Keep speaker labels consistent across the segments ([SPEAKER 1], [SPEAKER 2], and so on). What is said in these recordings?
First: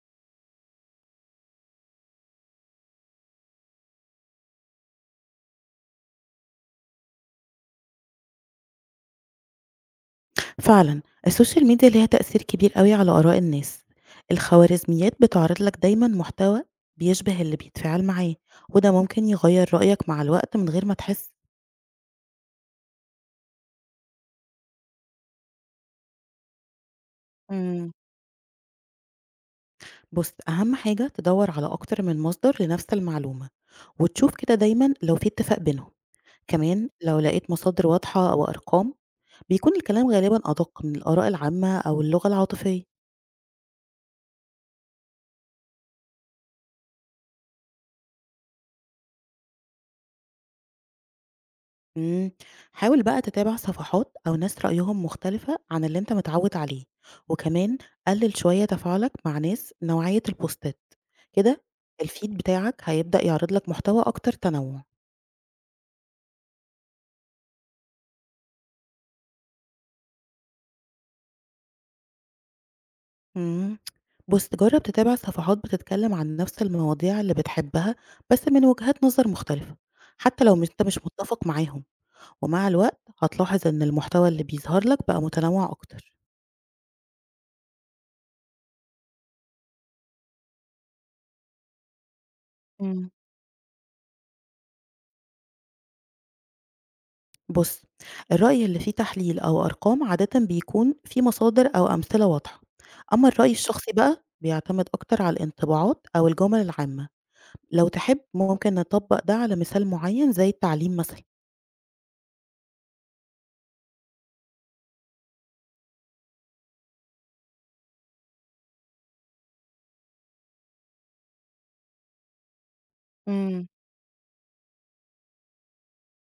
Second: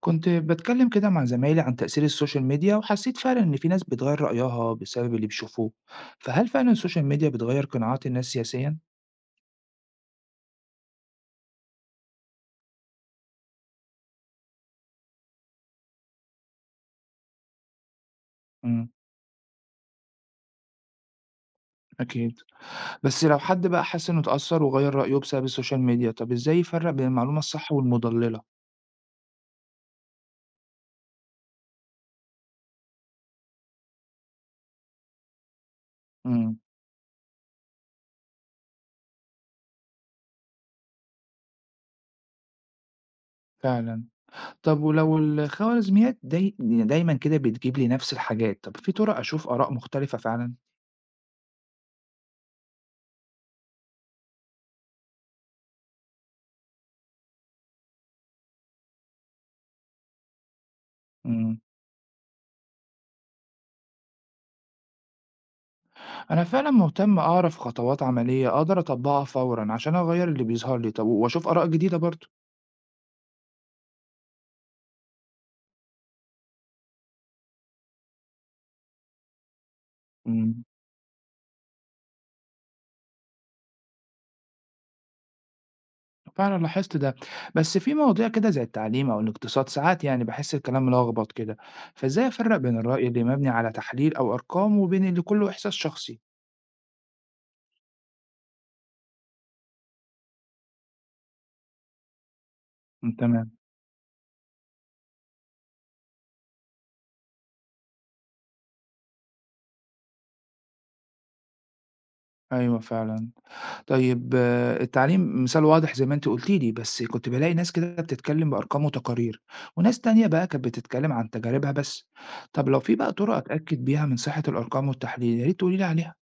[SPEAKER 1] كنت بتكلم كده مع زمايلي عن تأثير السوشيال ميديا وحسيت فعلا إن في ناس بتغير رأيها بسبب اللي بيشوفوه. فهل فعلا السوشيال ميديا بتغير قناعات الناس سياسيا؟
[SPEAKER 2] فعلًا، السوشيال ميديا ليها تأثير كبير أوي على آراء الناس، الخوارزميات بتعرض لك دايمًا محتوى بيشبه اللي بيتفاعل معاه،
[SPEAKER 1] امم.
[SPEAKER 2] وده ممكن يغيّر رأيك مع الوقت من غير ما تحس.
[SPEAKER 1] أكيد. بس لو حد بقى حس إنه اتأثر وغير رأيه بسبب السوشيال ميديا، طب إزاي يفرق بين المعلومة الصح
[SPEAKER 2] إمم.
[SPEAKER 1] والمضللة؟
[SPEAKER 2] بُص، أهم حاجة تدوّر على أكتر من مصدر لنفس المعلومة، وتشوف كده دايمًا لو في اتفاق بينهم،
[SPEAKER 1] امم.
[SPEAKER 2] كمان لو لقيت مصادر واضحة أو أرقام، بيكون الكلام غالبًا أدق من الآراء العامة أو اللغة العاطفية.
[SPEAKER 1] فعلا. طب ولو الخوارزميات دايما كده بتجيب لي نفس الحاجات، طب في طرق أشوف آراء مختلفة فعلا؟
[SPEAKER 2] إمم، حاول بقى تتابع صفحات أو ناس رأيهم مختلفة عن اللي أنت متعوّد عليه، وكمان قلِّل شوية تفاعلك مع ناس نوعية البوستات،
[SPEAKER 1] امم.
[SPEAKER 2] كده الفيد بتاعك هيبدأ يعرض لك محتوى أكتر تنوُّع.
[SPEAKER 1] أنا فعلا مهتم أعرف خطوات عملية أقدر أطبقها فورا عشان أغير اللي بيظهر لي، طب وأشوف آراء جديدة برضه.
[SPEAKER 2] إمم، بُص جرّب تتابع صفحات بتتكلّم عن نفس المواضيع اللي بتحبها بس من وجهات نظر مختلفة، حتى لو
[SPEAKER 1] امم.
[SPEAKER 2] مش أنت مش متّفق معاهم، ومع الوقت هتلاحظ إن المحتوى اللي بيظهر لك بقى متنوع أكتر.
[SPEAKER 1] فعلا لاحظت ده. بس في مواضيع كده زي التعليم أو الاقتصاد ساعات يعني بحس الكلام ملخبط كده، فإزاي أفرق بين الرأي
[SPEAKER 2] إمم.
[SPEAKER 1] اللي مبني على تحليل أو أرقام وبين اللي كله إحساس شخصي؟
[SPEAKER 2] بُص، الرأي اللي فيه تحليل أو أرقام عادةً بيكون فيه مصادر أو أمثلة واضحة،
[SPEAKER 1] مم،
[SPEAKER 2] أمّا
[SPEAKER 1] تمام.
[SPEAKER 2] الرأي الشخصي بقى بيعتمد أكتر على الانطباعات أو الجُمل العامة، لو تحب ممكن نطبّق ده على مثال معيّن زي التعليم مثلًا.
[SPEAKER 1] أيوه فعلا. طيب التعليم مثال واضح زي ما أنتِ قُلتِ لي، بس كنت بالاقي ناس كده بتتكلم بأرقام وتقارير، وناس تانية بقى كانت بتتكلم عن تجاربها بس. طب لو في بقى طرق
[SPEAKER 2] إمم.
[SPEAKER 1] أتأكد بيها من صحة الأرقام والتحليل، يا ريت تقولي لي عليها.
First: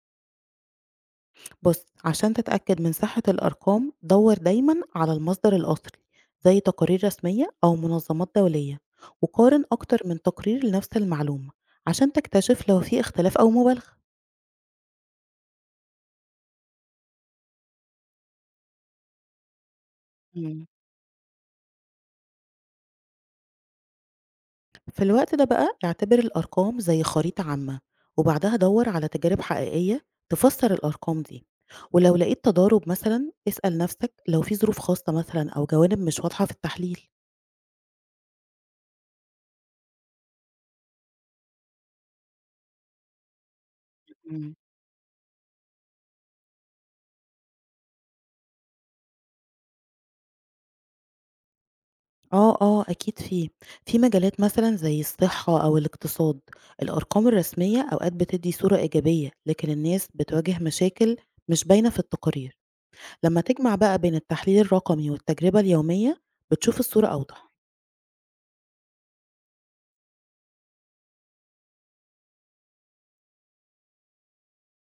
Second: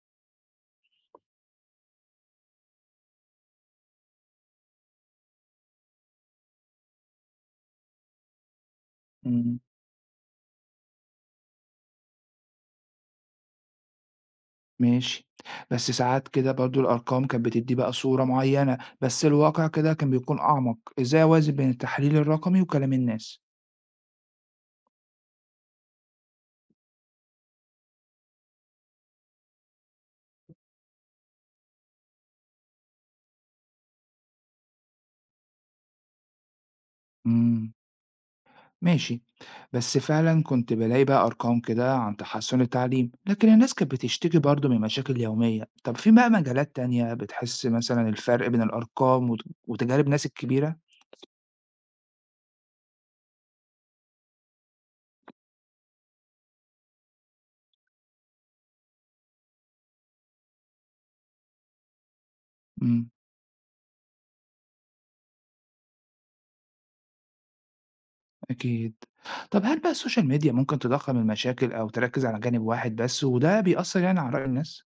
[SPEAKER 2] بُص، عشان تتأكد من صحة الأرقام دَوّر دايمًا على المصدر الأصلي زي تقارير رسمية أو منظمات دولية،
[SPEAKER 1] إمم.
[SPEAKER 2] وقارن أكتر من تقرير لنفس المعلومة عشان تكتشف لو فيه اختلاف أو مبالغة.
[SPEAKER 1] ماشي، بس ساعات كده برضه الأرقام كانت بتدّي بقى صورة معينة، بس الواقع كده كان بيكون
[SPEAKER 2] إمم.
[SPEAKER 1] أعمق، إزاي أوازن بين التحليل الرقمي وكلام الناس؟
[SPEAKER 2] في الوقت ده بقى اعتبر الأرقام زي خريطة عامة وبعدها دور على تجارب حقيقية تفسر الأرقام دي، ولو لقيت تضارب مثلا اسأل نفسك لو في ظروف خاصة مثلا أو جوانب مش واضحة في التحليل.
[SPEAKER 1] إمم. ماشي. بس فعلا كنت بلاقي بقى أرقام كده عن تحسن التعليم، لكن الناس كانت بتشتكي
[SPEAKER 2] مم.
[SPEAKER 1] برضه من مشاكل يومية. طب في بقى مجالات تانية بتحس مثلا الفرق بين الأرقام وتجارب ناس الكبيرة؟
[SPEAKER 2] اه اه أكيد في، في مجالات مثلا زي الصحة أو الاقتصاد الأرقام الرسمية أوقات بتدي صورة إيجابية لكن الناس بتواجه مشاكل مش باينة في التقارير.
[SPEAKER 1] امم.
[SPEAKER 2] لما تجمع بقى بين التحليل الرقمي والتجربة اليومية بتشوف الصورة أوضح.
[SPEAKER 1] أكيد. طب هل بقى السوشيال ميديا ممكن تضخم المشاكل أو تركز على جانب واحد بس، وده بيأثر يعني على رأي الناس؟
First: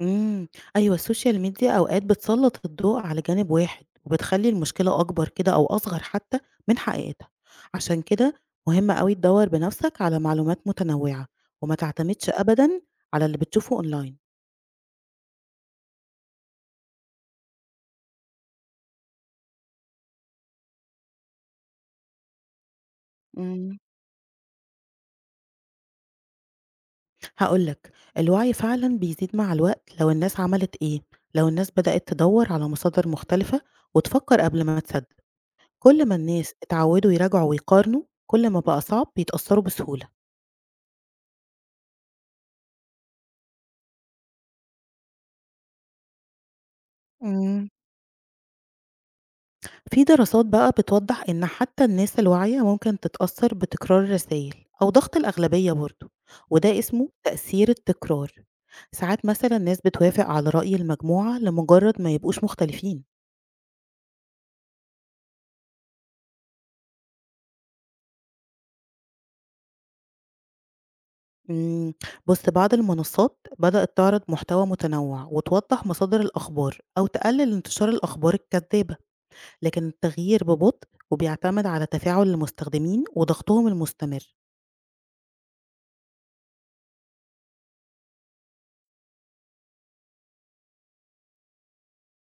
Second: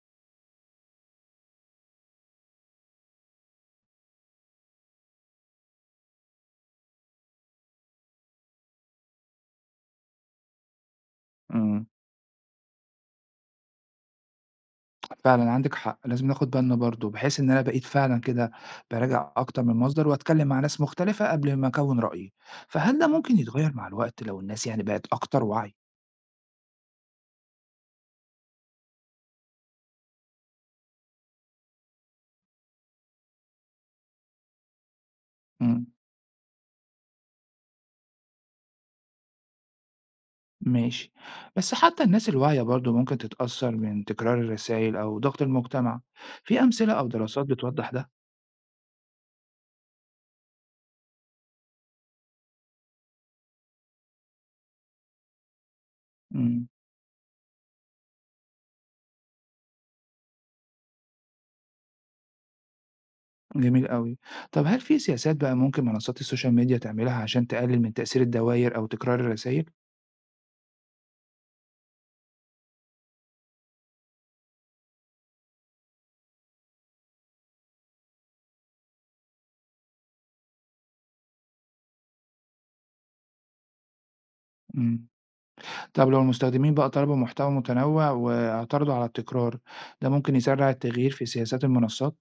[SPEAKER 2] إمم، أيوه السوشيال ميديا أوقات بتسلّط الضوء على جانب واحد، وبتخلّي المشكلة أكبر كده أو أصغر حتى من حقيقتها، عشان كده مهم أوي تدوّر بنفسك على معلومات متنوعة، وما
[SPEAKER 1] امم.
[SPEAKER 2] تعتمدش أبدًا على اللي بتشوفه أونلاين.
[SPEAKER 1] فعلًا عندِك حق، لازم ناخد بالنا برضه، بحيث إن أنا بقيت فعلًا كده باراجع أكتر من مصدر وأتكلم مع ناس مختلفة قبل ما أكوّن رأيي، فهل ده ممكن يتغيّر
[SPEAKER 2] إمم.
[SPEAKER 1] مع الوقت لو الناس يعني بقت أكتر وعي؟
[SPEAKER 2] هاقول لك، الوعي فعلًا بيزيد مع الوقت لو الناس عملت إيه، لو الناس بدأت تدوّر على مصادر مختلفة وتفكّر قبل ما تصدّق،
[SPEAKER 1] إمم.
[SPEAKER 2] كل ما الناس اتعودوا يراجعوا ويقارنوا، كل ما بقى صعب يتأثّروا بسهولة.
[SPEAKER 1] ماشي، بس حتى الناس الواعية برضه ممكن تتأثّر من تكرار الرسايل أو ضغط المجتمع، في أمثلة أو دراسات
[SPEAKER 2] إمم.
[SPEAKER 1] بتوضّح ده؟
[SPEAKER 2] في دراسات بقى بتوضح إن حتى الناس الواعية ممكن تتأثر بتكرار الرسايل أو ضغط الأغلبية برضه،
[SPEAKER 1] إمم.
[SPEAKER 2] وده اسمه تأثير التكرار. ساعات مثلا الناس بتوافق على رأي المجموعة لمجرد ما يبقوش مختلفين.
[SPEAKER 1] جميل أوي. طب هل في سياسات بقى ممكن منصات السوشيال ميديا تعملها عشان تقلل من تأثير الدواير أو تكرار الرسايل؟
[SPEAKER 2] مم، بص بعض المنصات بدأت تعرض محتوى متنوع وتوضح مصادر الأخبار أو تقلل انتشار الأخبار الكذابة، لكن التغيير ببطء وبيعتمد على تفاعل المستخدمين وضغطهم المستمر.
[SPEAKER 1] إمم. طب لو المستخدمين بقى طلبوا محتوى متنوع واعترضوا على التكرار، ده ممكن يسرع التغيير في سياسات المنصات؟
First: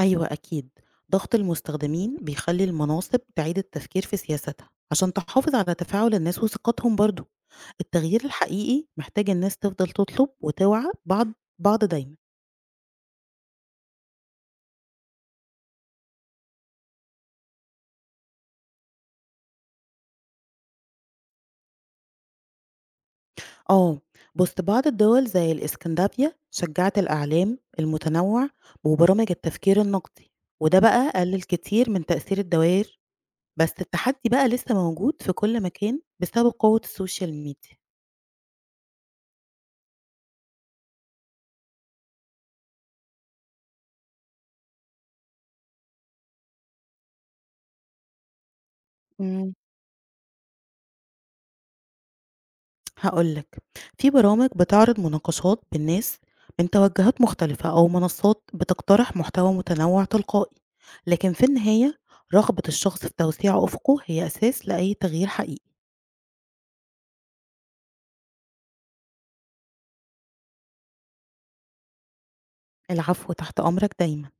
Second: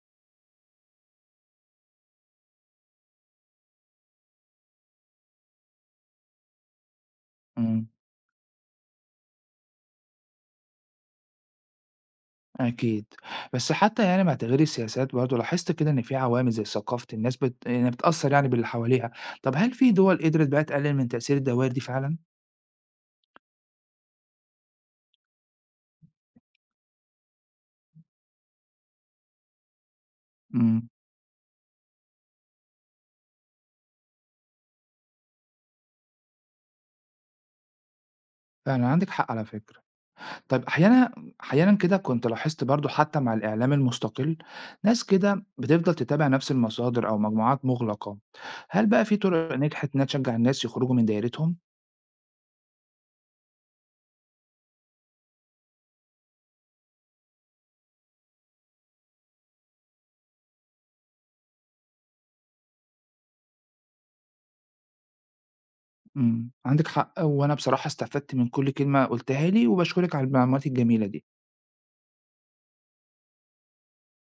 [SPEAKER 2] أيوه أكيد، ضغط المستخدمين بيخلّي المناصب تعيد التفكير في سياستها، عشان تحافظ على تفاعل الناس وثقتهم برضه،
[SPEAKER 1] امم.
[SPEAKER 2] التغيير الحقيقي محتاج الناس تفضل تطلب وتوعى بعض دايمًا،
[SPEAKER 1] أكيد، بس حتى يعني مع تغيير السياسات برضه لاحظت كده إن في عوامل زي ثقافة الناس يعني بتأثر يعني باللي حواليها، طب هل في دول قدرت بقى تقلل من تأثير الدوائر دي فعلا؟
[SPEAKER 2] آه بُص بعض الدول زي الإسكندنافيا شجّعت الإعلام المتنوع وبرامج التفكير النقدي، وده
[SPEAKER 1] امم.
[SPEAKER 2] بقى قلل كتير من تأثير الدوائر، بس التحدي بقى لسه موجود في كل مكان بسبب قوة السوشيال ميديا.
[SPEAKER 1] فعلا عندك حق على فكرة. طيب أحيانًا كده كنت لاحظت برضه حتى مع الإعلام المستقل، ناس كده بتفضل تتابع نفس المصادر أو مجموعات مغلقة، هل بقى في طرق نجحت إنها تشجع الناس يخرجوا من دايرتهم؟
[SPEAKER 2] هاقول لك، في برامج بتعرض مناقشات بين ناس من توجهات مختلفة أو منصات بتقترح محتوى متنوع تلقائي، لكن في النهاية رغبة الشخص في توسيع أفقه هي أساس لأي تغيير حقيقي.
[SPEAKER 1] إمم، عندِك حق، وأنا بصراحة استفدت من كل كلمة قُلتها لي، وباشكرِك على المعلومات الجميلة دي.
[SPEAKER 2] العفو، تحت أمرك دايمًا.